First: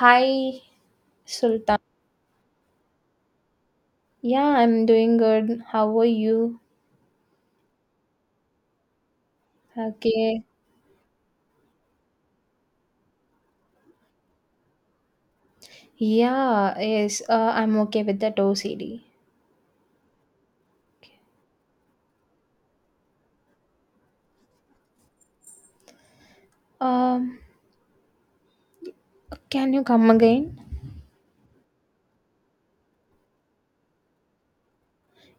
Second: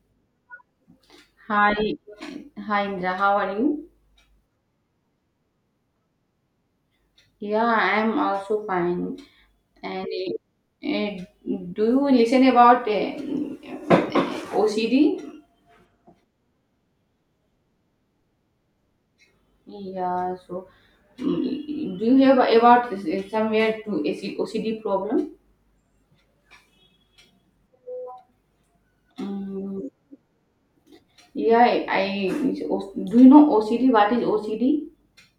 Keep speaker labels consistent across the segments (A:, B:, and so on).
A: Hi, Sultan.
B: Hi, hi Indra, how are you?
A: Yeah, I'm doing good. How are you?
B: Yeah, I am also fine. And
A: Okay.
B: uh, do you listen about OCD?
A: Yeah, yes, I'm okay with that OCD.
B: Yeah, so do you hear about somewhere to OCD problem?
A: Um, can you
B: Mm,
A: come again?
B: yeah, I do you know OCD? What is OCD?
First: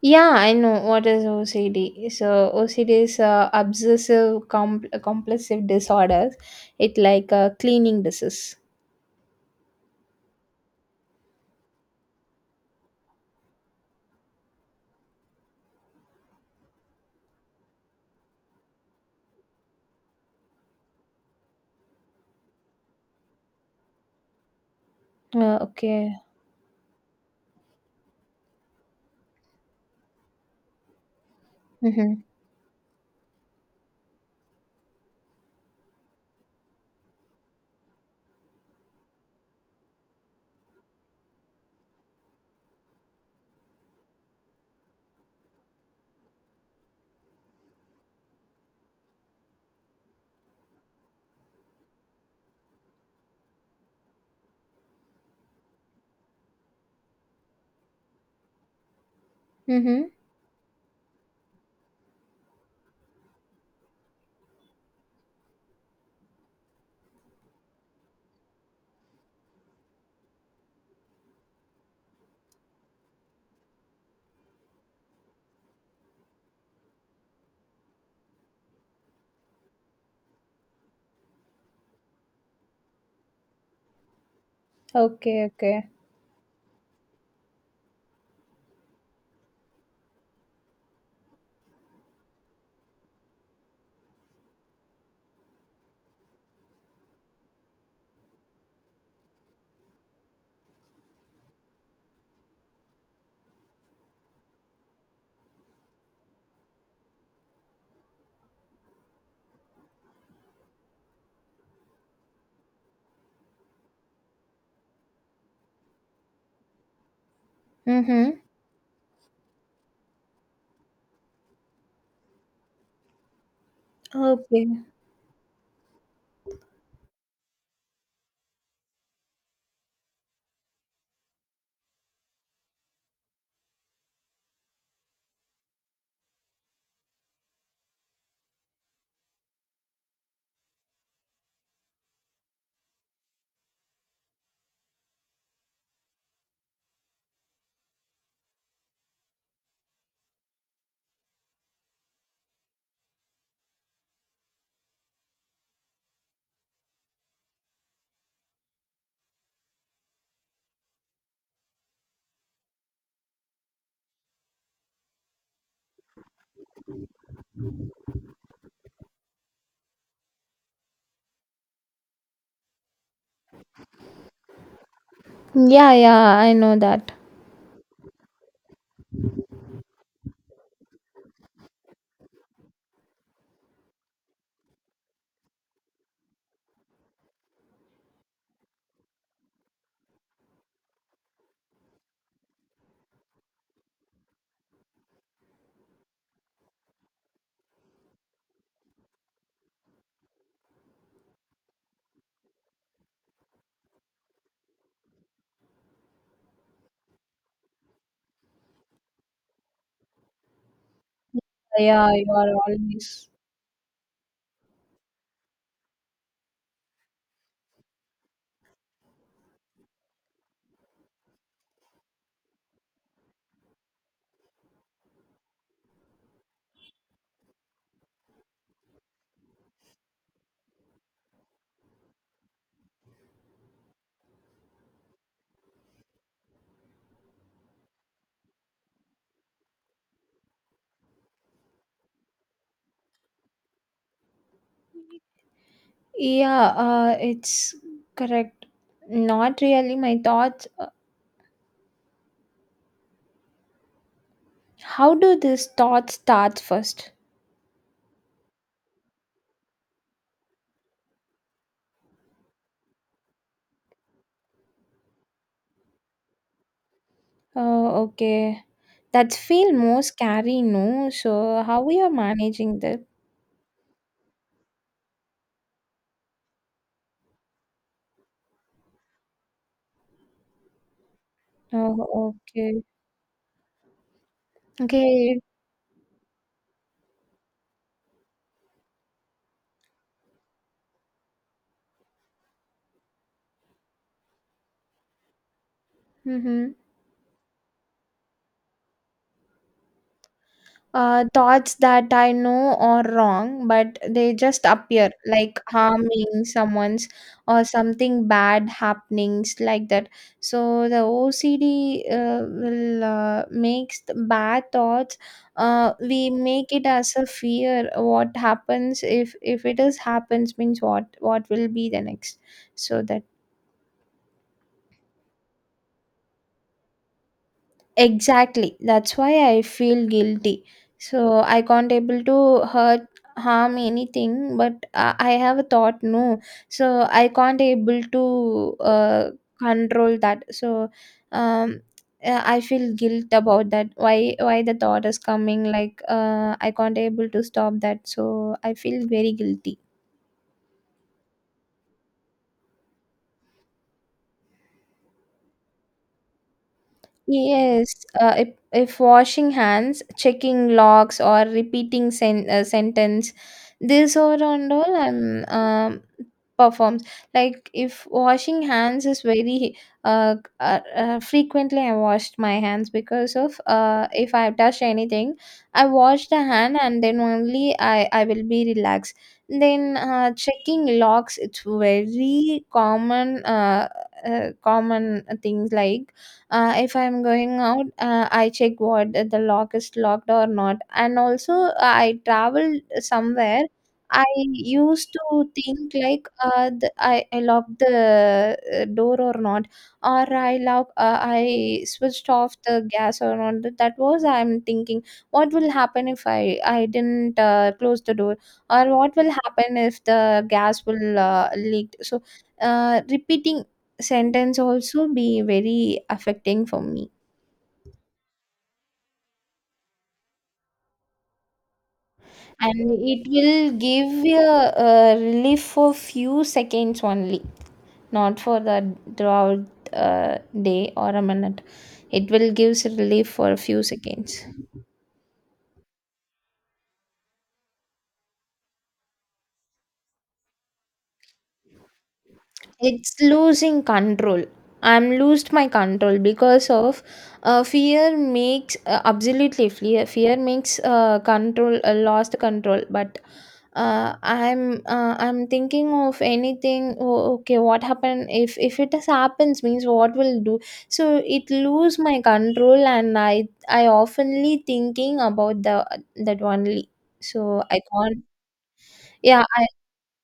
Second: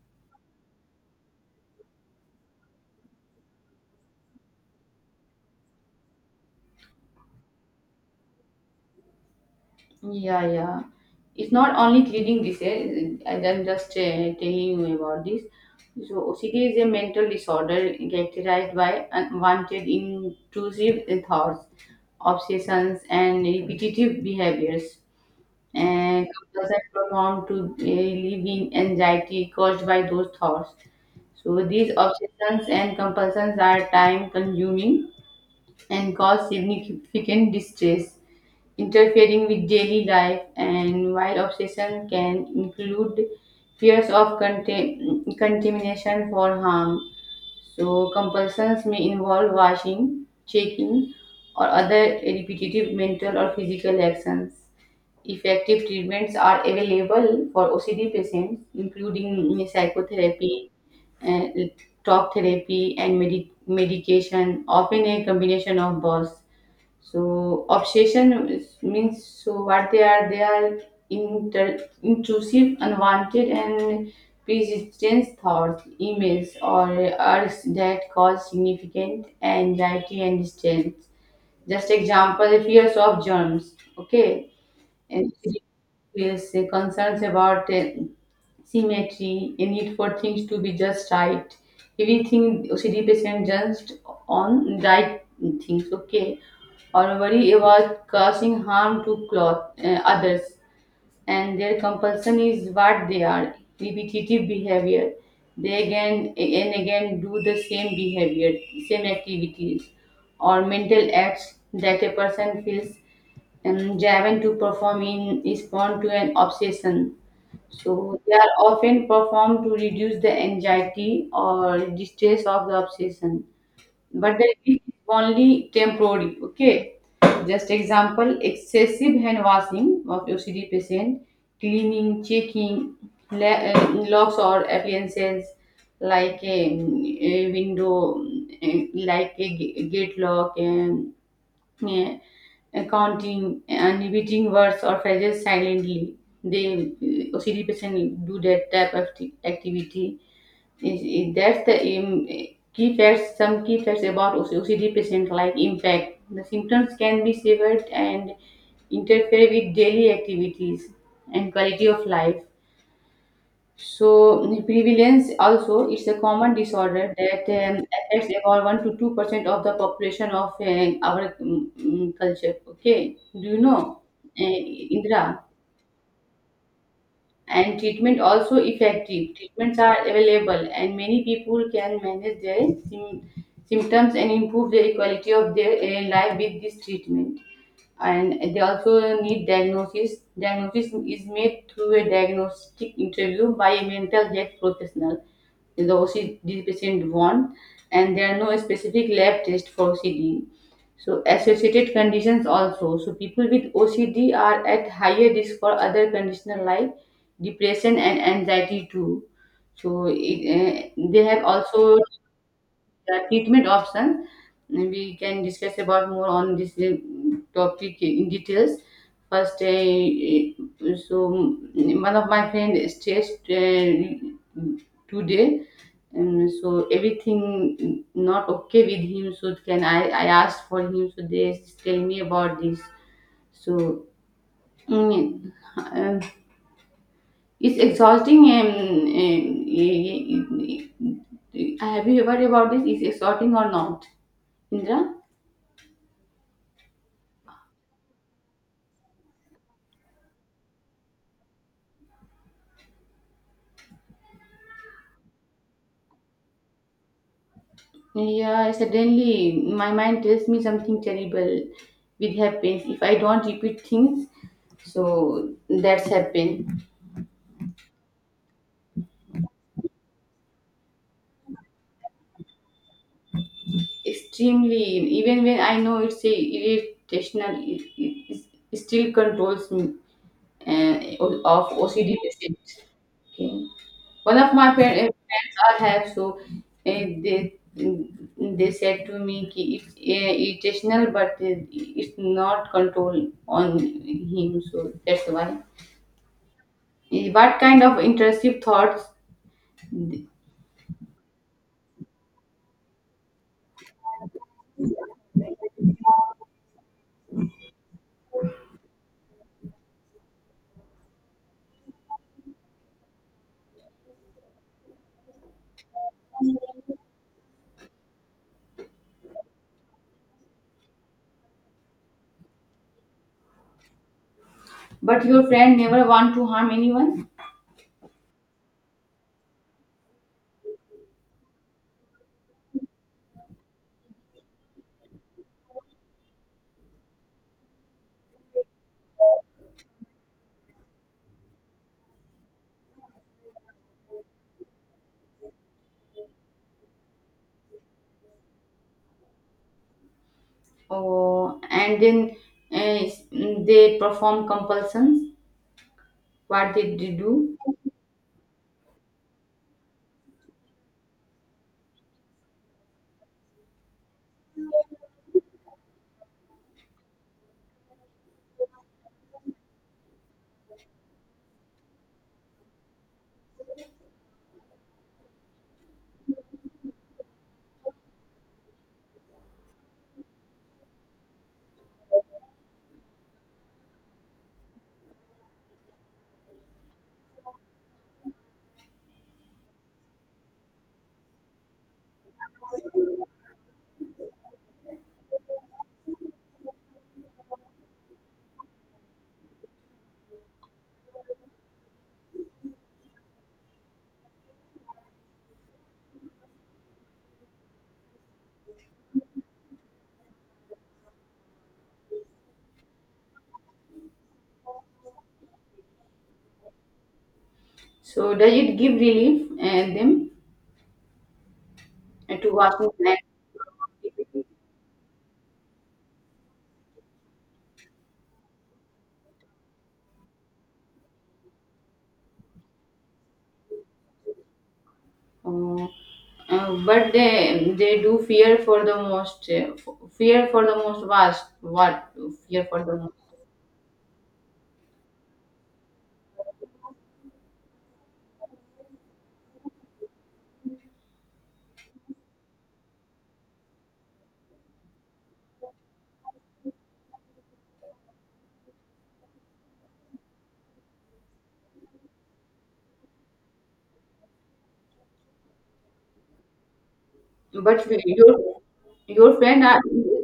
A: Yeah, I know what is OCD. So OCD is obsessive compulsive disorders. It like a cleaning disease.
B: Yeah, yeah. It's not only cleaning dishes. I'm just telling you about this. So OCD is a mental disorder characterized by unwanted intrusive thoughts, obsessions, and repetitive behaviors,
A: Okay.
B: and couples are prone to living anxiety caused by those thoughts. So these
A: Mhm.
B: obsessions and compulsions are time-consuming and cause significant distress, interfering with daily life. And while obsession can include fears of contamination for harm, so compulsions may involve washing, checking, or other repetitive mental or physical actions. Effective treatments are available for OCD patients, including
A: Mhm.
B: psychotherapy, uh, talk therapy, and medication, often a combination of both. So obsession means what they are inter, intrusive, unwanted, and persistent thoughts, emails, or urges that cause significant anxiety and distress. Just example, fears of germs. Okay, and
A: Okay. Okay.
B: with concerns about symmetry, a need for things to be just right. Everything OCD patient just on right things, okay, or worry about causing harm to cloth, others. And their compulsion is what they are, repetitive behavior. They again and again do the same behavior, same activities, or mental acts that a person feels and Javan to perform in respond to an obsession. So they
A: Mhm.
B: are often performed to reduce the anxiety or distress of the obsession. But the
A: Okay.
B: relief is only temporary. Okay. Just example, excessive hand washing of OCD patient, cleaning, checking locks or appliances, like a window, like a gate lock, and yeah, counting and repeating words or phrases silently. They, OCD person, do that type of activity. That's the key facts. Some key facts about OCD patient, like impact. The symptoms can be severed and interfere with daily activities and quality of life. So prevalence also is a common disorder that affects about 1 to 2% of the population of our culture. Okay, do you know, Indra?
A: Yeah. Yeah. I know that.
B: And treatment also effective. Treatments are available, and many people can manage their symptoms and improve their quality of their life with this treatment. And they also need diagnosis. Diagnosis is made through a diagnostic interview by a mental health professional. The OCD patient want, and there are no specific lab test for OCD. So associated conditions also. So people with OCD are at higher risk for other conditions like depression and anxiety too. So it, they have also
A: Yeah. You are
B: the
A: always.
B: treatment option. And we can discuss about more on this topic in details. First, so one of my friend stressed today, and so everything not okay with him. So can I? I asked for him. So they tell me about this. So, mm, um, it's exhausting, have you heard about this is exhausting or not, Indra?
A: Yeah, it's correct. Not really my thoughts. How do these thoughts start first?
B: Yeah, suddenly my mind tells me something terrible will happen if I don't repeat things. So that's happened
A: Oh, okay. That feel more scary, no? So how we are managing that?
B: extremely. Even when I know it's a irritational, it still controls me, uh, of
A: Oh,
B: OCD patient.
A: okay.
B: Okay. One of my friend,
A: Okay.
B: friends are have, so eh, they they said to me कि it's irritational, but it's not control on him, so that's why.
A: Mm-hmm.
B: What kind of intrusive thoughts?
A: Thoughts that I know are wrong, but they just appear like harming someone's or something bad happenings like that. So the OCD will makes the bad thoughts. We make it as a fear. What happens if it is happens means what will be the next? So that.
B: But your friend never want to harm anyone.
A: Exactly. That's why I feel guilty. So I can't able to hurt harm anything but I have a thought no. So I can't able to control that. So um I feel guilt about that. Why the thought is coming like I can't able to stop that. So I feel very guilty.
B: Oh, and then eh, they perform compulsions. What did they do?
A: Yes, if washing hands, checking logs, or repeating sentence, this or and all and performs. Like if washing hands is very frequently, I washed my hands because of if I touch anything, I wash the hand and then only I will be relaxed. Then checking logs, it's very common common things like if I'm going out, I check what the lock is locked or not, and also I traveled somewhere, I used to think like I locked the door or not, or I lock I switched off the gas or not. That that was I'm thinking what will happen if I didn't close the door, or what will happen if the gas will leak. So repeating sentence also be very affecting for me,
B: So does it give relief and them, to watching
A: and
B: that?
A: it will give you a relief for few seconds only, not for the throughout uh, day or a minute. It will gives relief for a few seconds.
B: Uh, but they do fear for the most, fear for the most vast what, fear for the most.
A: It's losing control. I'm lost my control because of fear makes absolutely. Fear makes control lost control. But I'm thinking of anything. Oh, okay, what happened if it has happens means what will do? So it lose my control, and I oftenly thinking about the that only. So I
B: But
A: can't.
B: your
A: Yeah,
B: friend are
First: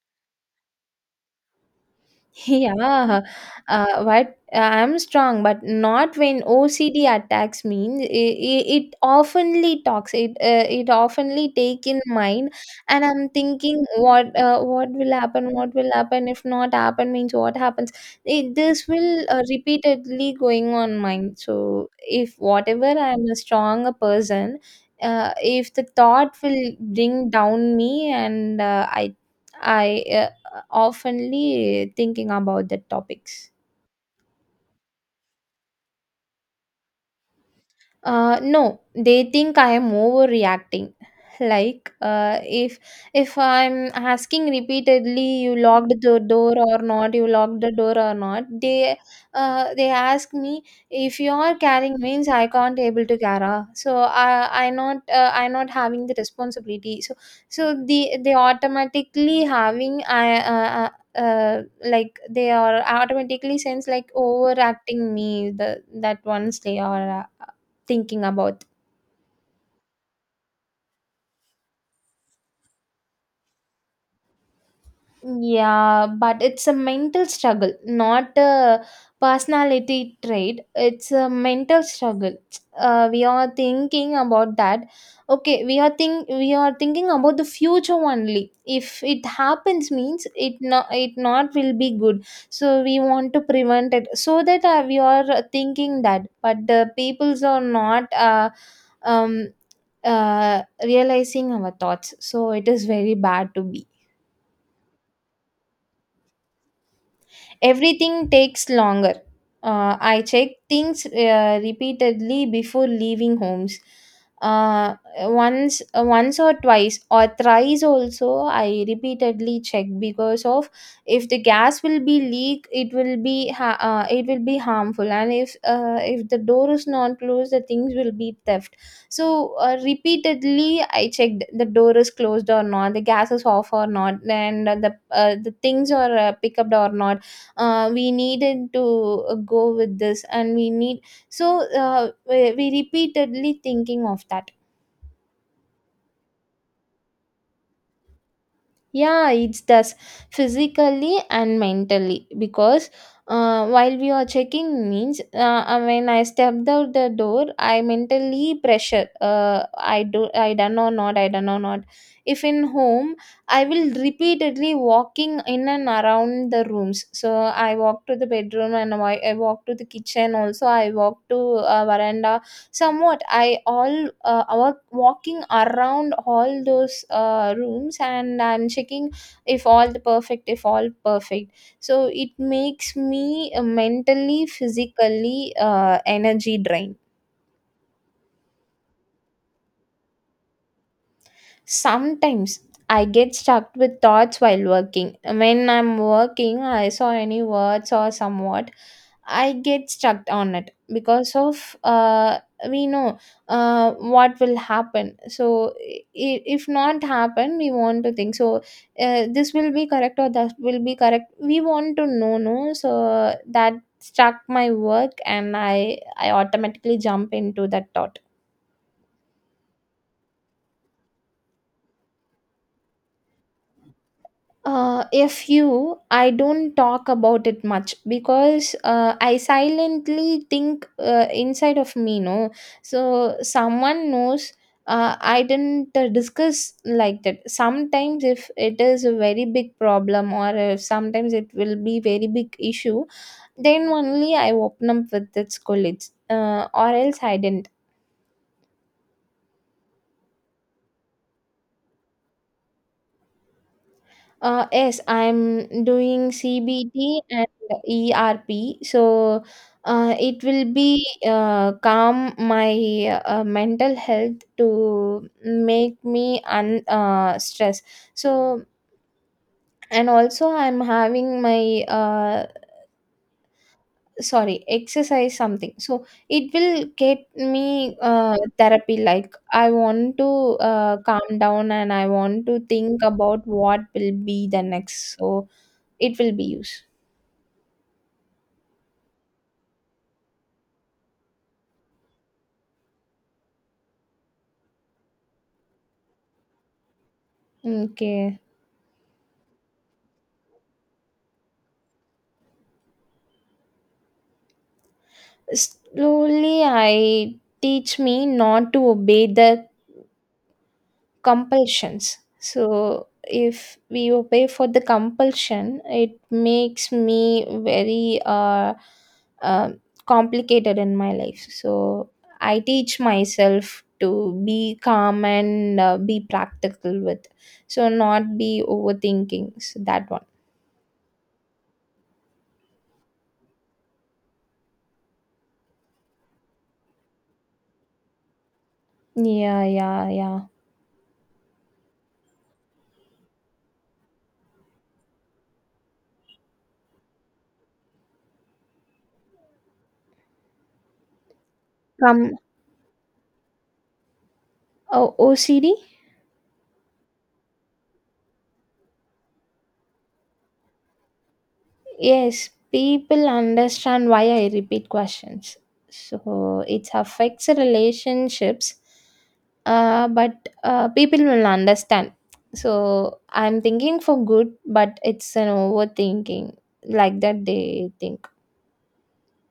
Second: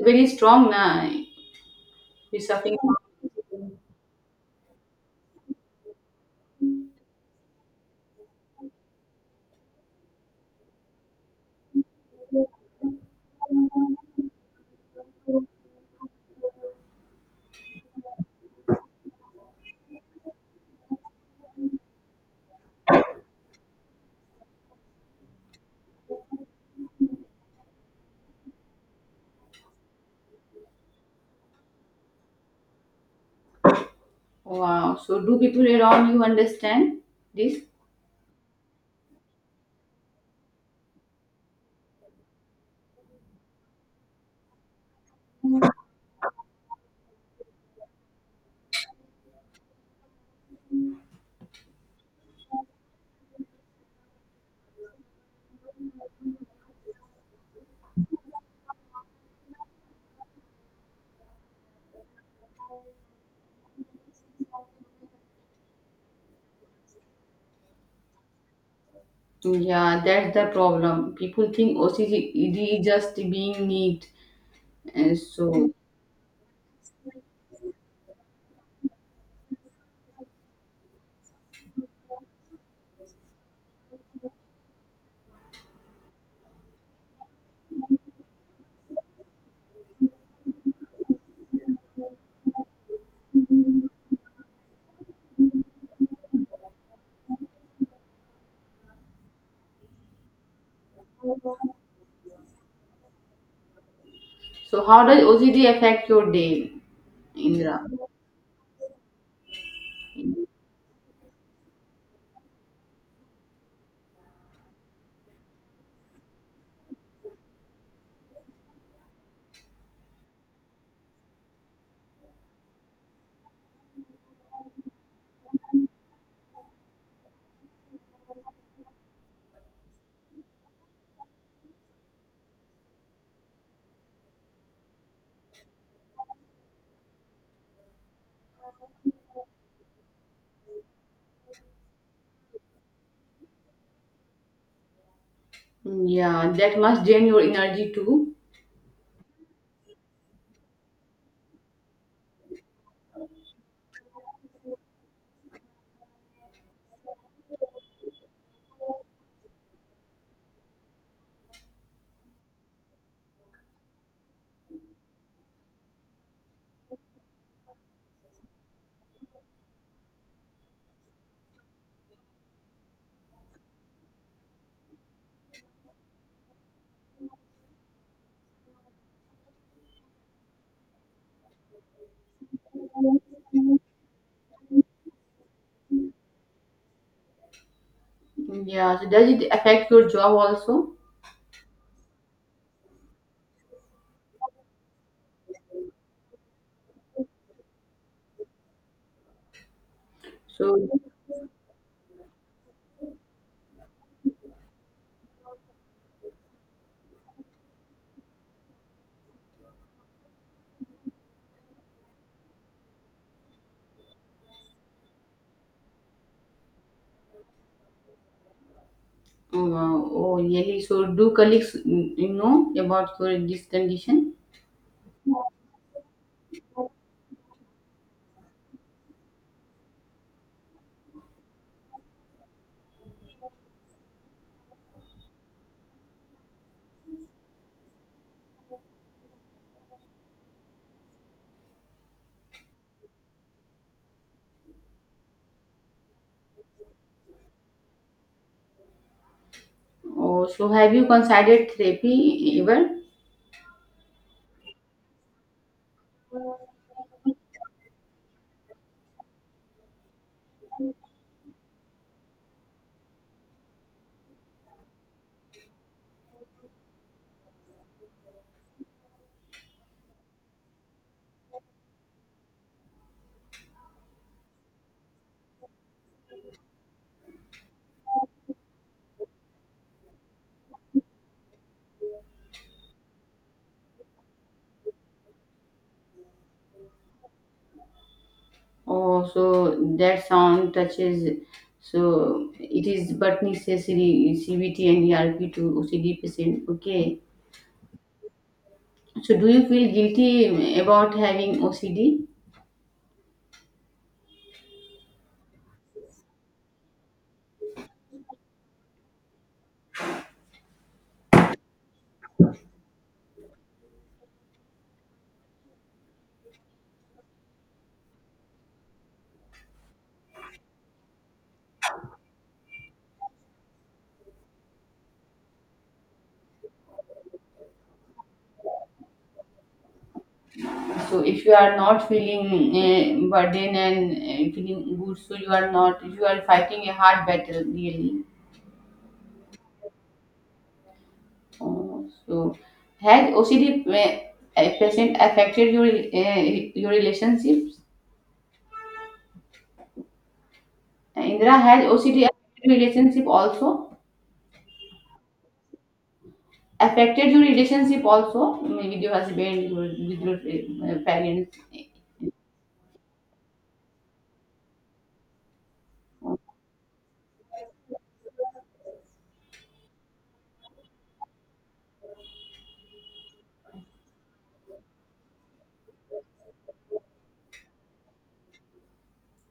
B: very strong now, he's suffering.
A: yeah, what I'm strong, but not when OCD attacks me. It oftenly talks. It oftenly take in mind, and I'm thinking what will happen? What will happen if not happen means what happens? It, this will repeatedly going on mind. So if whatever I'm a stronger person, if the thought will bring down me, and I. I oftenly thinking about the topics.
B: Wow, so do people around you understand this?
A: No, they think I am overreacting. Like, if I'm asking repeatedly, you locked the door or not, you locked the door or not, they ask me if you are carrying means I can't able to carry. So I not I not having the responsibility. So so the they automatically having I. Like they are automatically sense like overacting me the that ones they are thinking about.
B: Yeah, that's the problem, people think OCD is just being neat and so.
A: Yeah, but it's a mental struggle, not a personality trait. It's a mental struggle. We are thinking about that. Okay, we are thinking about the future only. If it happens means it not will be good. So we want to prevent it, so that we are thinking that. But the peoples are not um realizing our thoughts, so it is very bad to be.
B: So how does OCD affect your day, Indra?
A: Everything takes longer. I check things repeatedly before leaving homes. Uh, once or twice or thrice also. I repeatedly check because of if the gas will be leak, it will be it will be harmful, and if the door is not closed, the things will be theft. So repeatedly, I checked the door is closed or not, the gas is off or not, and the things are picked up or not. We needed to go with this, and we need, so uh, we repeatedly thinking of that.
B: Yeah, that must drain your energy too.
A: Yeah, it does physically and mentally because while we are checking means when I stepped out the door, I mentally pressure. I do, I done or not, I done or not. If in home, I will repeatedly walking in and around the rooms. So I walk to the bedroom, and I walk to the kitchen. Also, I walk to veranda. Somewhat I all our walking around all those rooms, and I'm checking if all the perfect, if all perfect. So it makes me mentally physically energy drained.
B: Yeah, so does it affect your job also?
A: Sometimes I get stuck with thoughts while working. When I'm working, I saw any words or somewhat, I get stuck on it
B: So,
A: because of we know what will happen. So if not happen, we want to think. So this will be correct or that will be correct. We want to know, no. So that struck my work, and I automatically jump into that thought.
B: oh really? So do colleagues, you know about your this condition?
A: If you, I don't talk about it much because I silently think inside of me, no. So someone knows. I didn't discuss like that. Sometimes, if it is a very big problem, or if sometimes it will be very big issue, then only I open up with its colleagues. Or else I didn't.
B: Oh, so have you considered therapy ever?
A: Yes, I'm doing CBT and ERP, so it will be calm my mental health to make me un stress. So, and also I'm having my sorry exercise something. So it will get me therapy. Like I want to calm down, and I want to think about what will be the next. So it will be used.
B: Oh, so that sound touches. So it is but necessary CBT and ERP to OCD patient. Okay.
A: Okay.
B: So do you feel guilty about having OCD?
A: Slowly, I teach me not to obey the compulsions. So, if we obey for the compulsion, it makes me very uh, complicated in my life. So, I teach myself to be calm and be practical with. So, not be overthinking. So, that one.
B: So if you are not feeling burden and feeling good, so you are not, you are fighting a hard battle really.
A: Yeah, yeah, yeah.
B: Oh, so has OCD patient affected your, your relationships? Indra, has OCD
A: Come,
B: affected your relationship also?
A: oh, OCD?
B: Affected your relationship also? Maybe with your husband, your, with your parents.
A: Yes, people understand why I repeat questions. So it affects relationships, but people will understand. So I'm thinking for good, but it's an overthinking, like that they think.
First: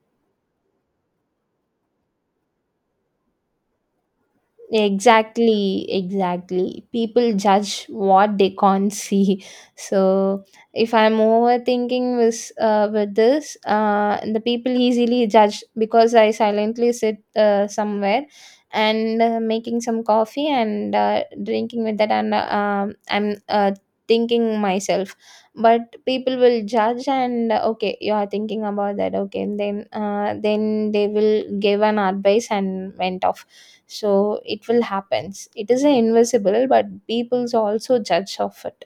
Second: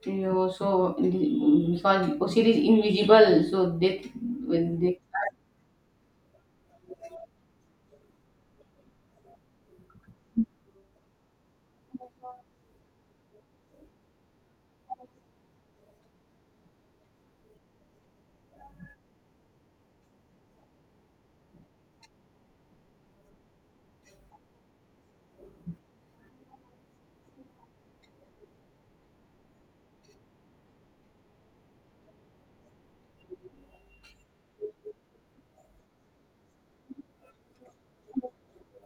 B: You know, so because OCD is invisible, so they
A: Exactly, exactly. People judge what they can't see. So if I'm overthinking this with this, the people easily judge because I silently sit somewhere and making some coffee and drinking with that, and I'm thinking myself. But people will judge and okay, you are thinking about that. Okay, and then they will give an advice and went off. So it will happens. It is invisible, but people also judge of it.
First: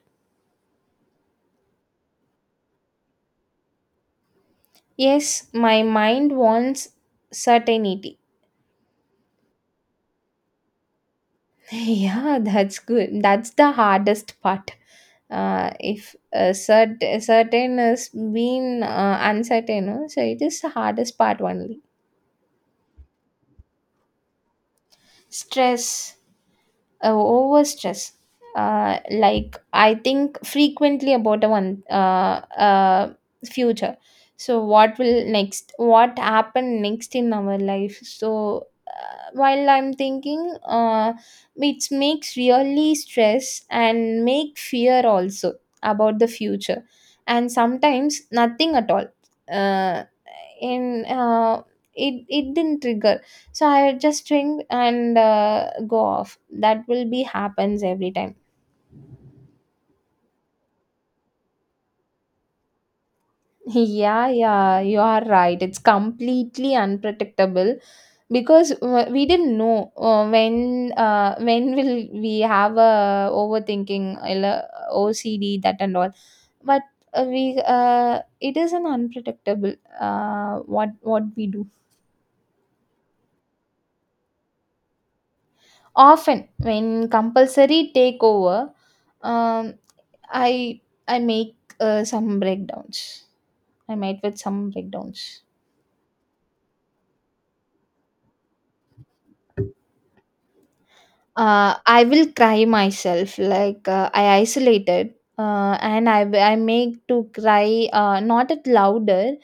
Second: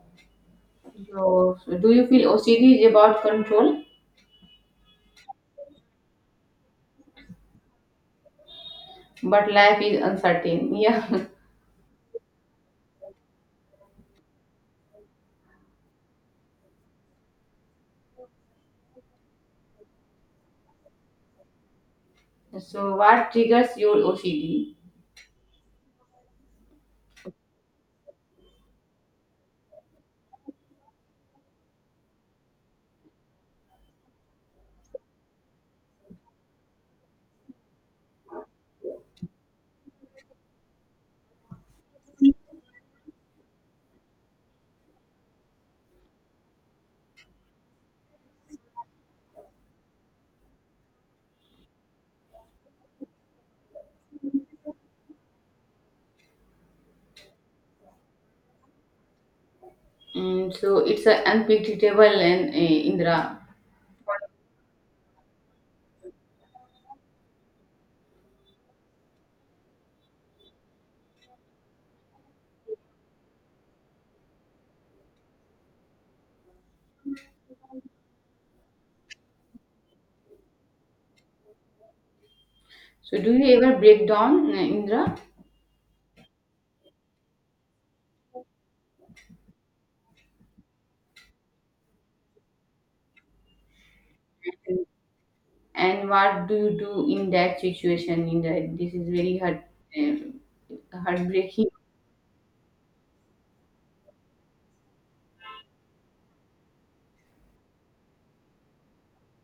B: So, so do you feel OCD is about control,
A: Yes, my mind wants certainty.
B: but life is uncertain? Yeah.
A: Yeah, that's good. That's the hardest part. If certain has been uncertain no? So it is the hardest part only.
B: So, what triggers your OCD?
A: Stress. Oh, over stress. Like I think frequently about a one uh, future. So what will next? What happen next in our life? So while I'm thinking, it makes really stress and make fear also about the future, and sometimes nothing at all. Uh, in it it didn't trigger. So I just ring and go off. That will be happens every time.
B: Mm, so, it's a unpredictable and, Indra.
A: Yeah, yeah, you are right, it's completely unpredictable, because we didn't know when will we have a overthinking OCD that and all. But we it is an unpredictable what we do.
B: So, do you ever break down, Indra?
A: Often, when compulsory take over, um, I I make some breakdowns. I met with some breakdowns.
B: And what do you do in that situation, Indra? This is very hard, heartbreaking.
A: I will cry myself. Like I isolated, and I make to cry. Not it louder.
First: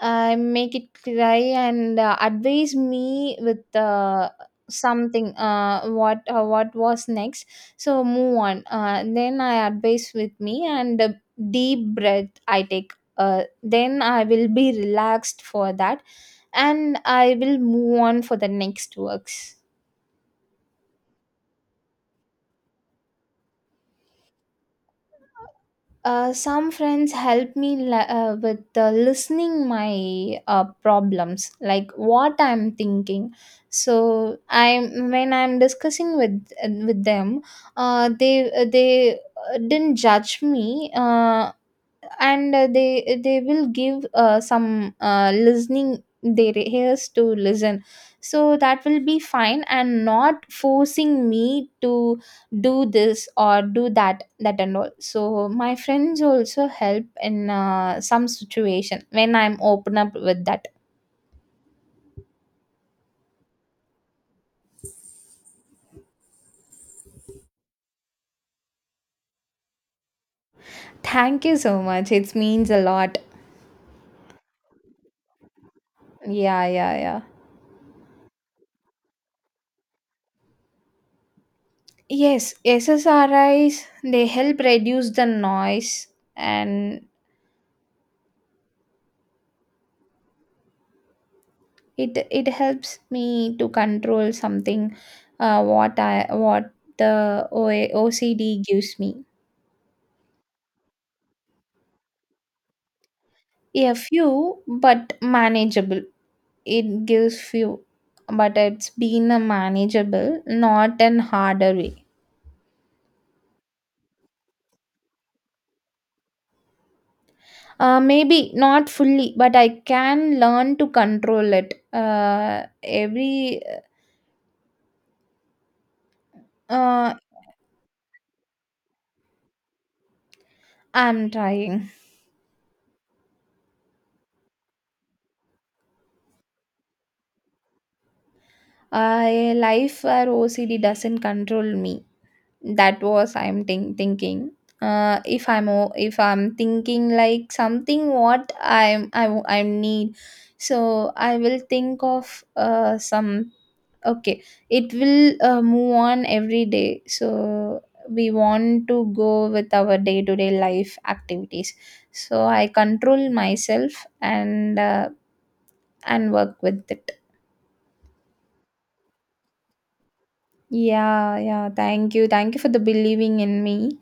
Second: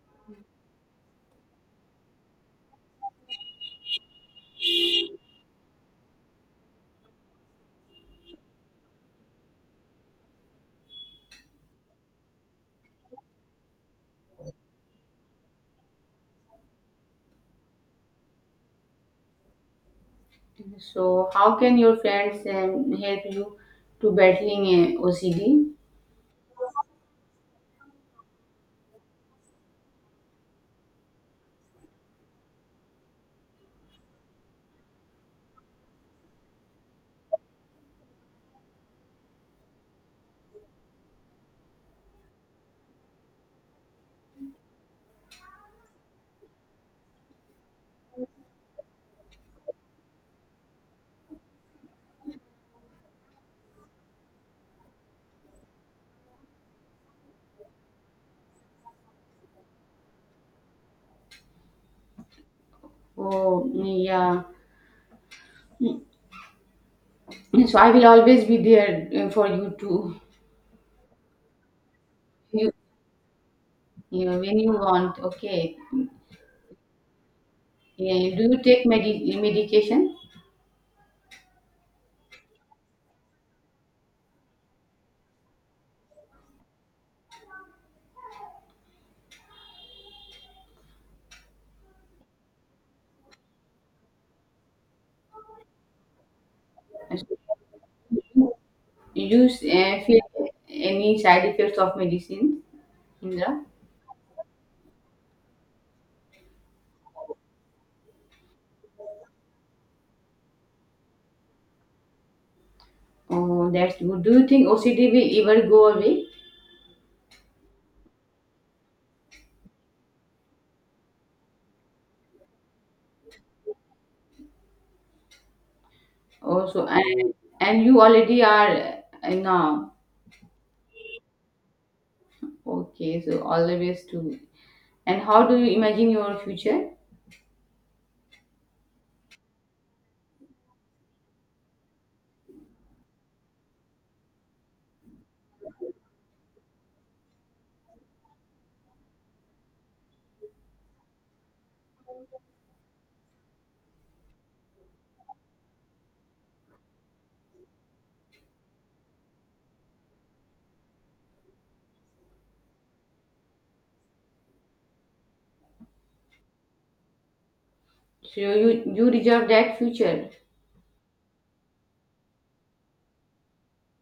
A: I make it cry and advise me with something. What was next? So move on. Then I advise with me and deep breath I take. Then I will be relaxed for that, and I will move on for the next works.
B: So, how can your friends help you to battling OCD?
A: Some friends help me with listening my problems like what I'm thinking. So I When I'm discussing with them, uh, they they didn't judge me. uh, and they will give some listening, their ears to listen, so that will be fine, and not forcing me to do this or do that and all. So my friends also help in some situation when I'm open up with that.
B: Oh, yeah. So I will always be there for you too.
A: Thank you so much, it means
B: You,
A: a lot.
B: you know, when you want. Okay.
A: Yeah, yeah, yeah.
B: Yeah, do you take medication?
A: Yes, SSRIs, they help reduce the noise, and it it helps me to control something, what the O- A OCD gives me.
B: You feel any side effects of medicine, Indra?
A: A few, but manageable. It gives few, but it's been a manageable, not an harder way.
B: Oh, that's good. Do you think OCD will ever go away?
A: Maybe not fully, but I can learn to control it. Uh, every
B: Also,
A: uh,
B: and you already are now.
A: I'm trying.
B: Okay, so always to. And how do you imagine your future?
A: A life where OCD doesn't control me, that was I'm thinking. If I'm thinking like something what I'm I, w- I need, so I will think of some, okay, it will move on every day. So we want to go with our day to day life activities, so I control myself and work with it.
B: So you deserve that future.
A: Yeah, yeah, thank you for the believing in me.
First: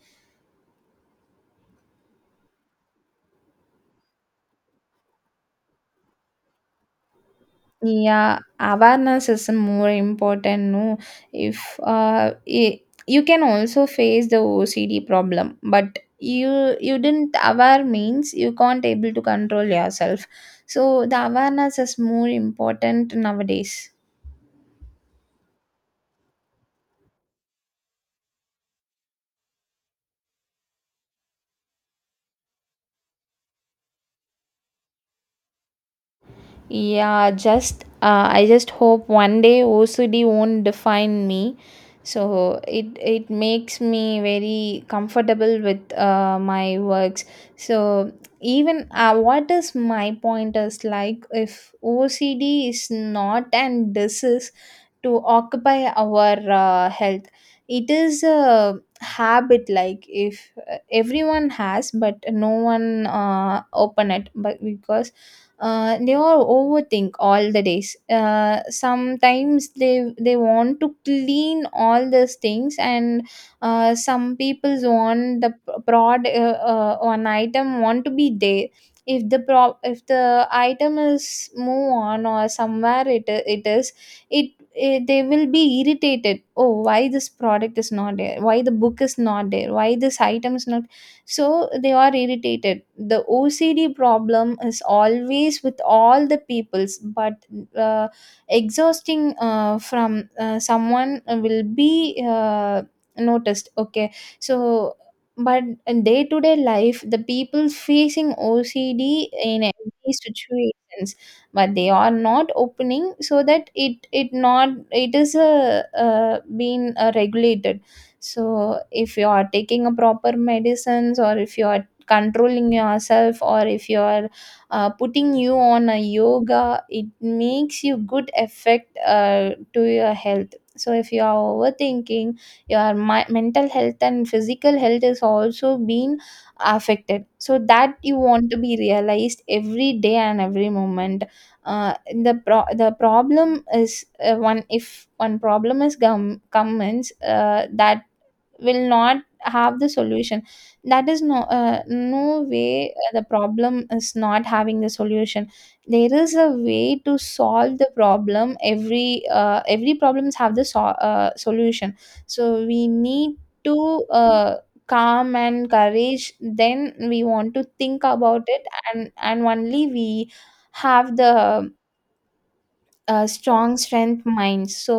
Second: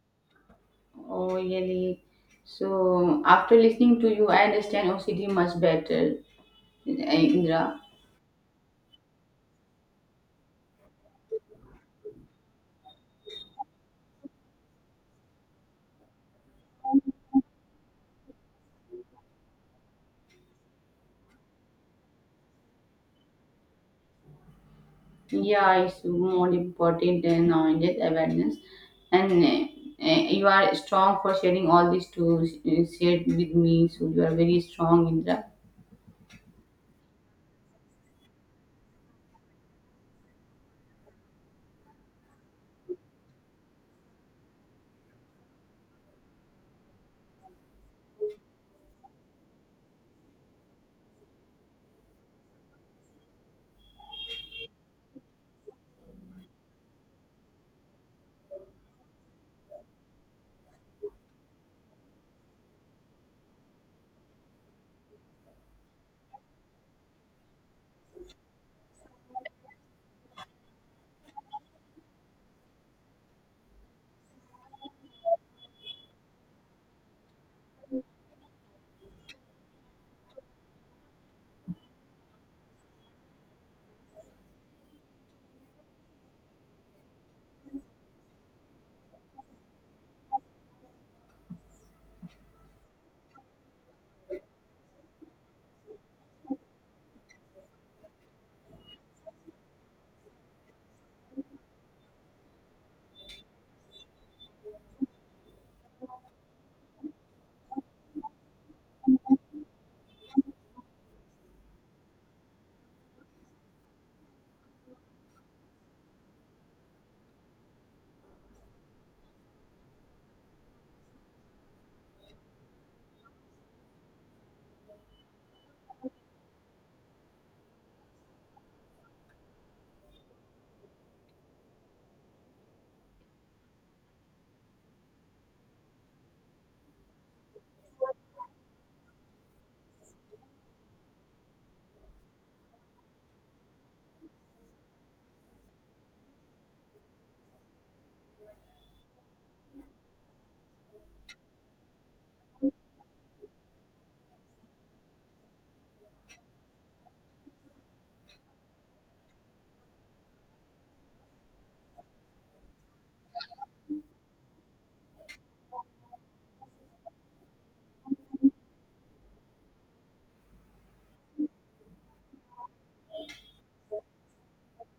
B: Oh, really? So, after listening to you, I understand OCD much better, Indra.
A: Yeah, awareness is more important. No, if you can also face the OCD problem, but you didn't aware means you can't able to control yourself. So the awareness is more important nowadays.
B: Yeah, it's more important than knowledge awareness, and, you are strong for sharing all these to share with me. So you are very strong, Indra.
A: Yeah, just I just hope one day OCD won't define me. So it makes me very comfortable with my works. So even what is my point is like if OCD is not an disease to occupy our health, it is a habit. Like if everyone has, but no one open it, but because they all overthink all the days. Sometimes they want to clean all these things, and some people's want the prod one item want to be there. If the item is move on or somewhere it, they will be irritated, oh, why this product is not there, why the book is not there, why this item is not. So they are irritated, the OCD problem is always with all the peoples, but uh, exhausting from someone will be noticed, okay. So but in day to day life the people facing OCD in every situations, but they are not opening, so that it not it is a being regulated. So if you are taking a proper medicines, or if you are controlling yourself, or if you are putting you on a yoga, it makes you good effect to your health. So if you are overthinking, your mental health and physical health is also being affected, so that you want to be realized every day and every moment. uh, the problem is, one if one problem is comments, that will not have the solution. That is no, no way, the problem is not having the solution. There is a way to solve the problem, every problems have the solution. So we need to calm and courage, then we want to think about it. And only we have the strong strength minds. So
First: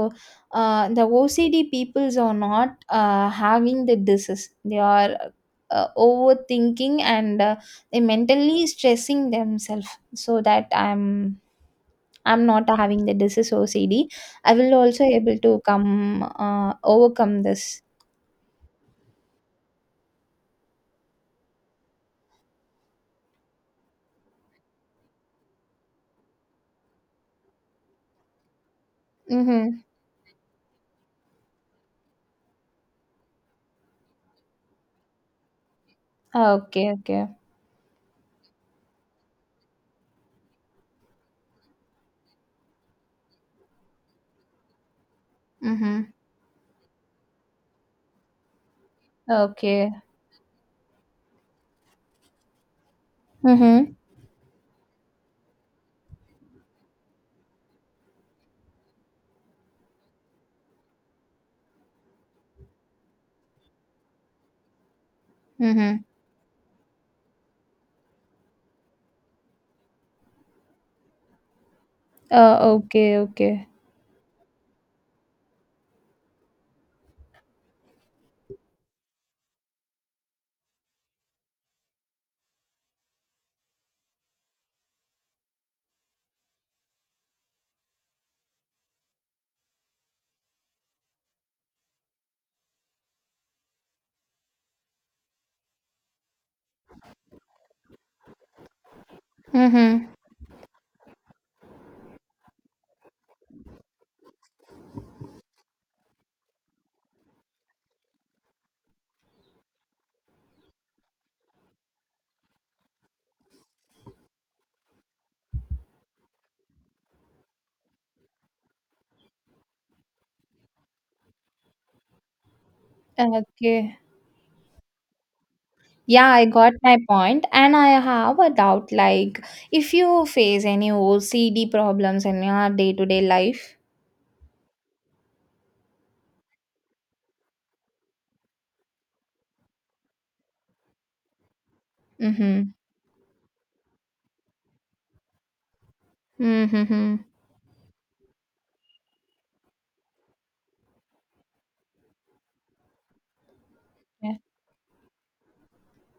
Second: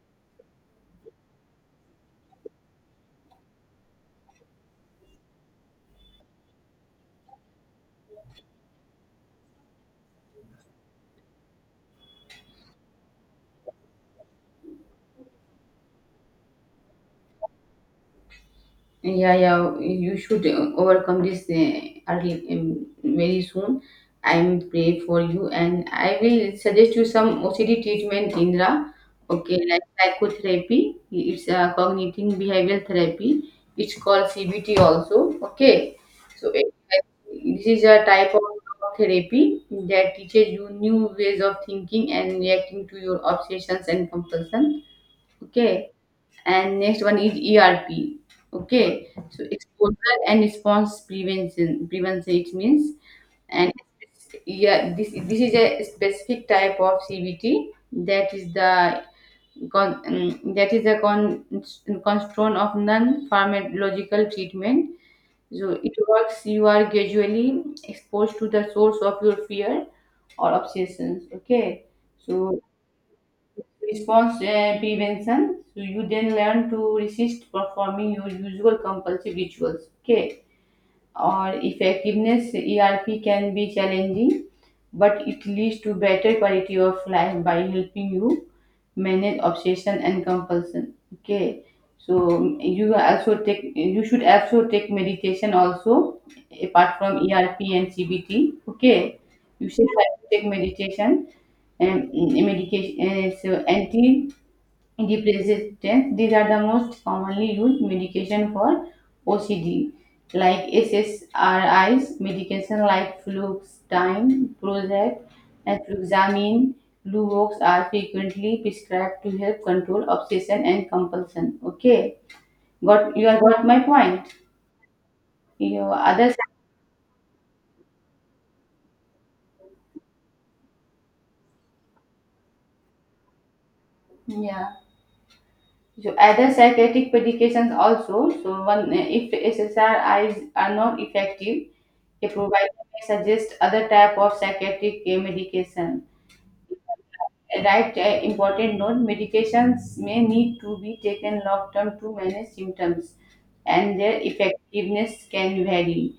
A: the OCD peoples are not having the disease, they are overthinking, and they mentally stressing themselves. So that I'm not having the disease OCD, I will also able to come overcome this.
B: Yeah, yeah, you should overcome this early, very soon. I'm pray for you, and I will suggest you some OCD treatment, Indra. Okay,
A: Mm-hmm.
B: like psychotherapy. It's a cognitive behavioral therapy. It's called CBT also. Okay, so
A: Okay, okay.
B: this is a type of therapy that teaches you new ways of thinking and reacting to your obsessions and compulsions. Okay,
A: Mm-hmm.
B: and next one is ERP. Okay, so
A: Okay.
B: exposure and response prevention. Prevention it means. And
A: Mm-hmm.
B: yeah, this is a specific type of CBT, that is the that is a constraint of non-pharmacological treatment. So it
A: Mm-hmm.
B: works. You are gradually exposed to the source of your fear or obsessions. Okay, so
A: Okay, okay.
B: response, prevention. So you then learn to resist performing your usual compulsive rituals. Okay, or effectiveness, ERP can be challenging, but it leads to better quality of life by helping you manage obsession and compulsion. Okay, so you also take, you should also take meditation also apart from ERP and CBT. Okay, you should
A: Mm-hmm.
B: have to take meditation and medication. So anti depressants. These are the most commonly used medication for OCD, like SSRIs, medication like fluoxetine, Prozac, and fluoxamine, Luvox are frequently prescribed to help control obsession and compulsion. Okay, got, you have got my
A: Okay.
B: point. You
A: Yeah,
B: other,
A: I got my point, and I have a doubt like if you face any OCD problems in your day-to-day life.
B: yeah. So other psychiatric medications also. So one, if SSRIs are not effective, a
A: Mm-hmm.
B: provider may suggest other type of psychiatric medication.
A: Mm-hmm.
B: A right, important note, medications may need to be taken long term to manage symptoms and their
A: Yeah.
B: effectiveness can vary.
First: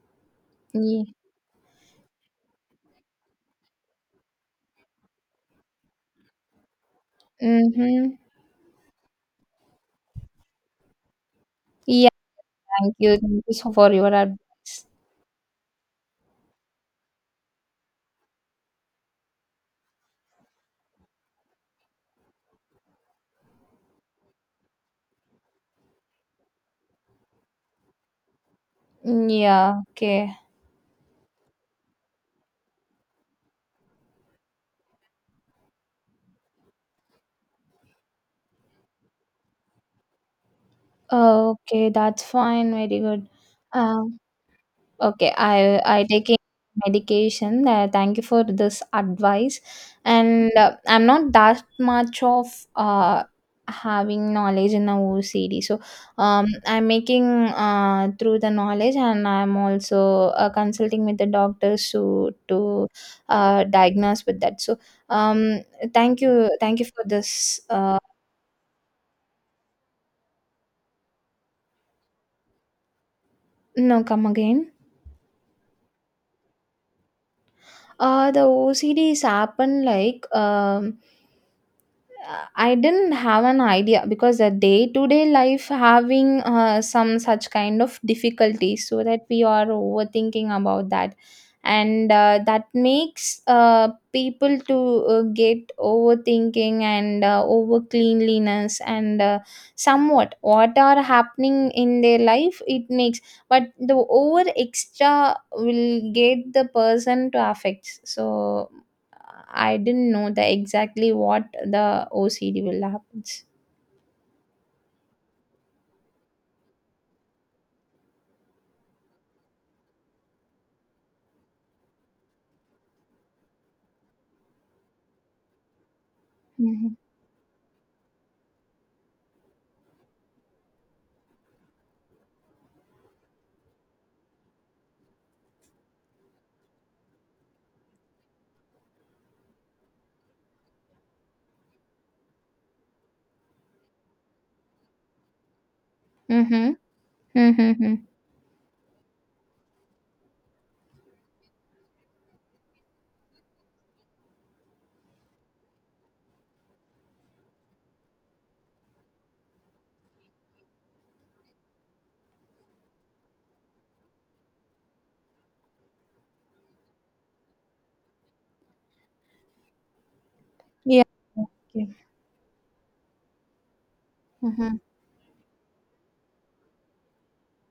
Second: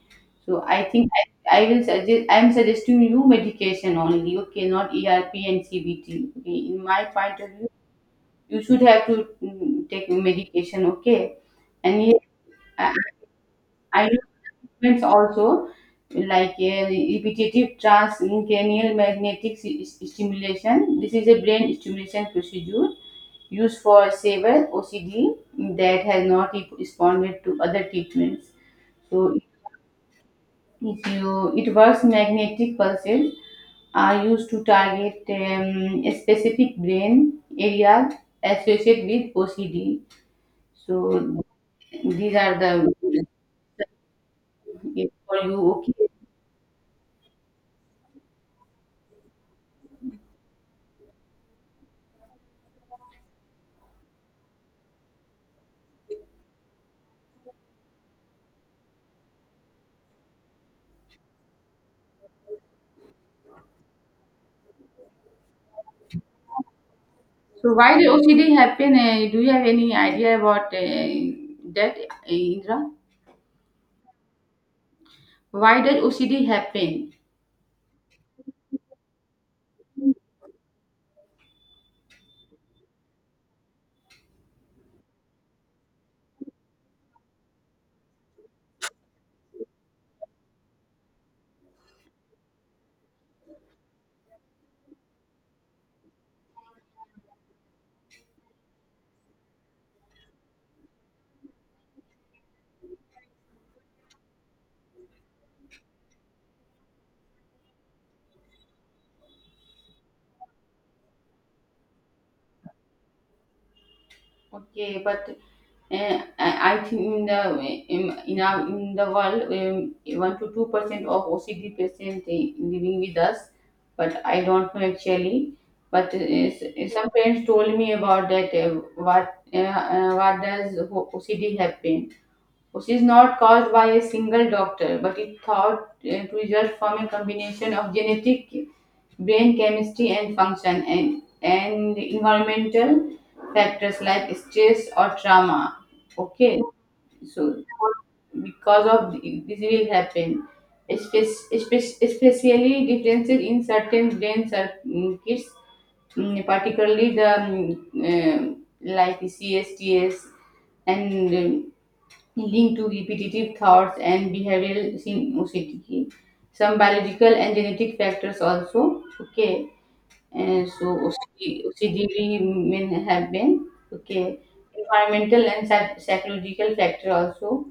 B: So I
A: Yeah.
B: think, I will suggest, I am suggesting you medication only, okay, not ERP and CBT. Okay, in my point of view,
A: Mm-hmm.
B: you should have to, take medication, okay? And
A: Yeah,
B: yeah, I
A: thank you. Thank you so for
B: I
A: your
B: know
A: advice.
B: treatments also, like repetitive transcranial magnetic stimulation. This is a brain stimulation procedure used for severe OCD that has not responded to other treatments.
A: Mm,
B: So
A: yeah, okay.
B: if you, it works, magnetic pulses are used to target a specific brain area associated with OCD. So
A: Okay, that's
B: these are
A: fine.
B: the
A: Very good. Um, okay,
B: for you.
A: I
B: Okay.
A: taking medication. Thank you for this advice. And I'm not that much of having knowledge in the OCD. So I'm making through the knowledge, and I'm also consulting with the doctors to diagnose with that. So um, thank you for this.
B: So why the OCD happen? Do you have any idea about that, Indra?
A: No, come again.
B: Why does OCD happen?
A: The OCD is happen like I didn't have an idea, because the day to day life having some such kind of difficulties, so that we are overthinking about that. And that makes people to get overthinking, and over cleanliness, and somewhat what are happening in their life, it makes. But the over extra will get the person to affect, so I didn't know the exactly what the OCD will happens.
B: Okay, but I think in the in our in the world, 1 to 2% of OCD patients living with us, but I don't know actually. But
A: Mhm.
B: some parents told me about that. What, what does OCD happen? Which is not caused by a single doctor, but is thought to result from a combination of genetic, brain chemistry and function, and environmental factors like stress or trauma. Okay,
A: Mhm.
B: so
A: Mhm.
B: because of this will happen. Especially differences in certain brain circuits, particularly the, uh, like CSTS and, leading to repetitive thoughts and behavioral OCD. Some biological and genetic factors also. Okay, and so
A: Yeah. Okay.
B: OCD, may have been okay.
A: Mhm.
B: Environmental and psychological factor also,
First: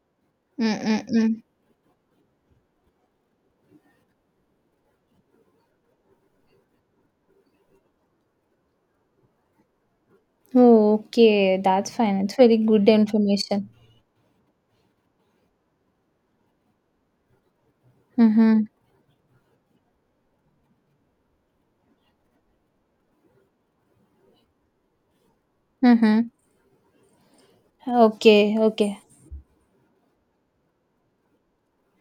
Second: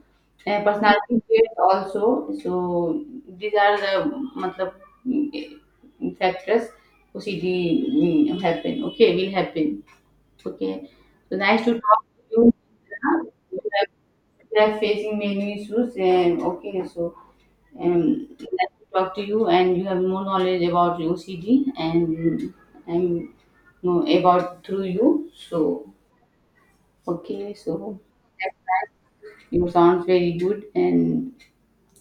B: and personality
A: Mm-mm.
B: traits also. So these are the matlab, mm, factors OCD happen. Okay, will happen. Okay.
A: Oh,
B: So
A: okay,
B: nice to
A: that's
B: talk
A: fine.
B: to
A: It's
B: you,
A: very good
B: Neha. We
A: information.
B: are we are facing many issues and okay, so um
A: Mhm.
B: nice to talk to you, and you have more knowledge about OCD and know about through you. So
A: Mhm.
B: okay, so
A: Okay. Okay.
B: you sounds very good and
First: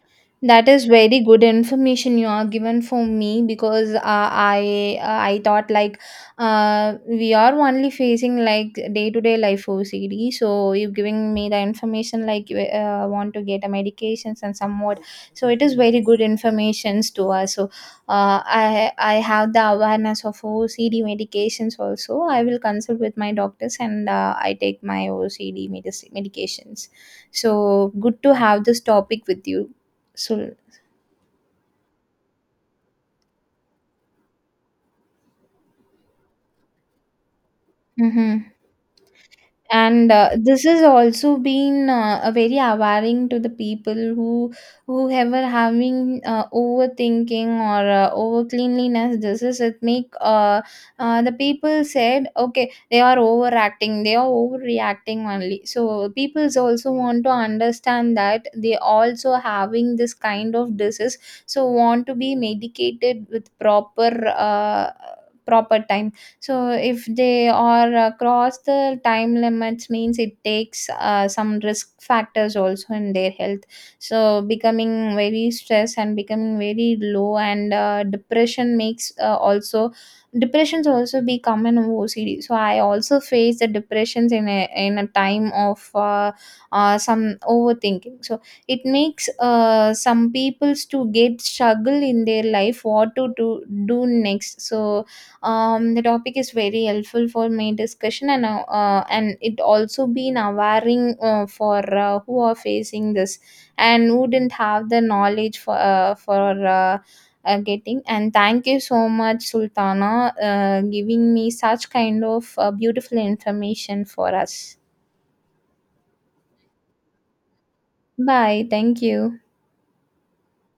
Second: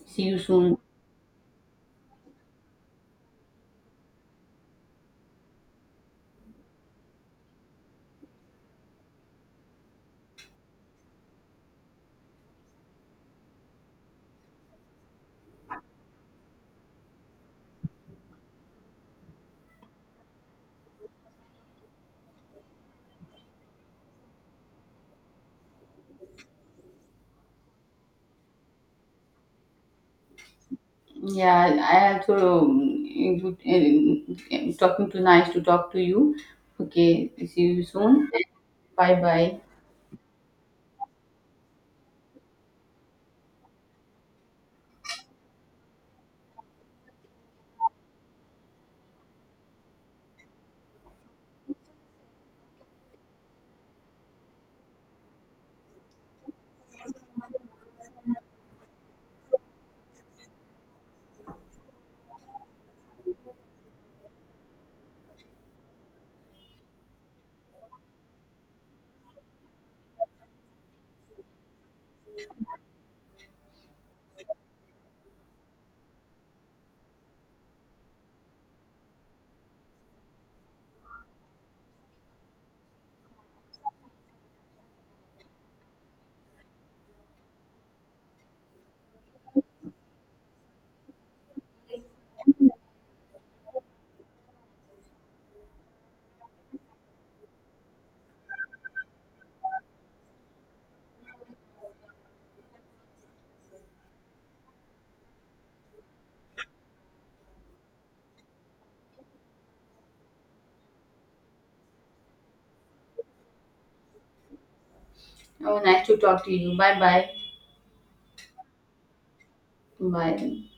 B: see you
A: That
B: soon.
A: is very good information you are given for me, because I thought like we are only facing like day to day life OCD. So you giving me the information like you want to get a medications and somewhat. So it is very good informations to us. So I have the awareness of OCD medications also. I will consult with my doctors, and I take my OCD medications. So good to have this topic with you. So,
B: Yeah, I also, good, talking to, nice to talk to you. Okay, see you soon.
A: mm-hmm.
B: Bye bye.
A: And this has also been a very awaring to the people who, whoever having overthinking, or over cleanliness. This it make the people said, okay, they are overacting, they are overreacting only. So people's also want to understand that they also having this kind of disease. So want to be medicated with proper uh, proper time. So if they are across the time limits means, it takes some risk factors also in their health. So becoming very stressed, and becoming very low, and depression makes also depressions also be common in OCD. So I also face the depressions in a time of some overthinking. So it makes some peoples to get struggle in their life, what to do, do next. So the topic is very helpful for my discussion, and it also been awareing for who are facing this, and who didn't have the knowledge for getting. And thank you so much, Sultana, giving me such kind of beautiful information for us.
B: Oh, nice to talk to you. Bye bye.
A: Bye. Thank you.
B: Bye.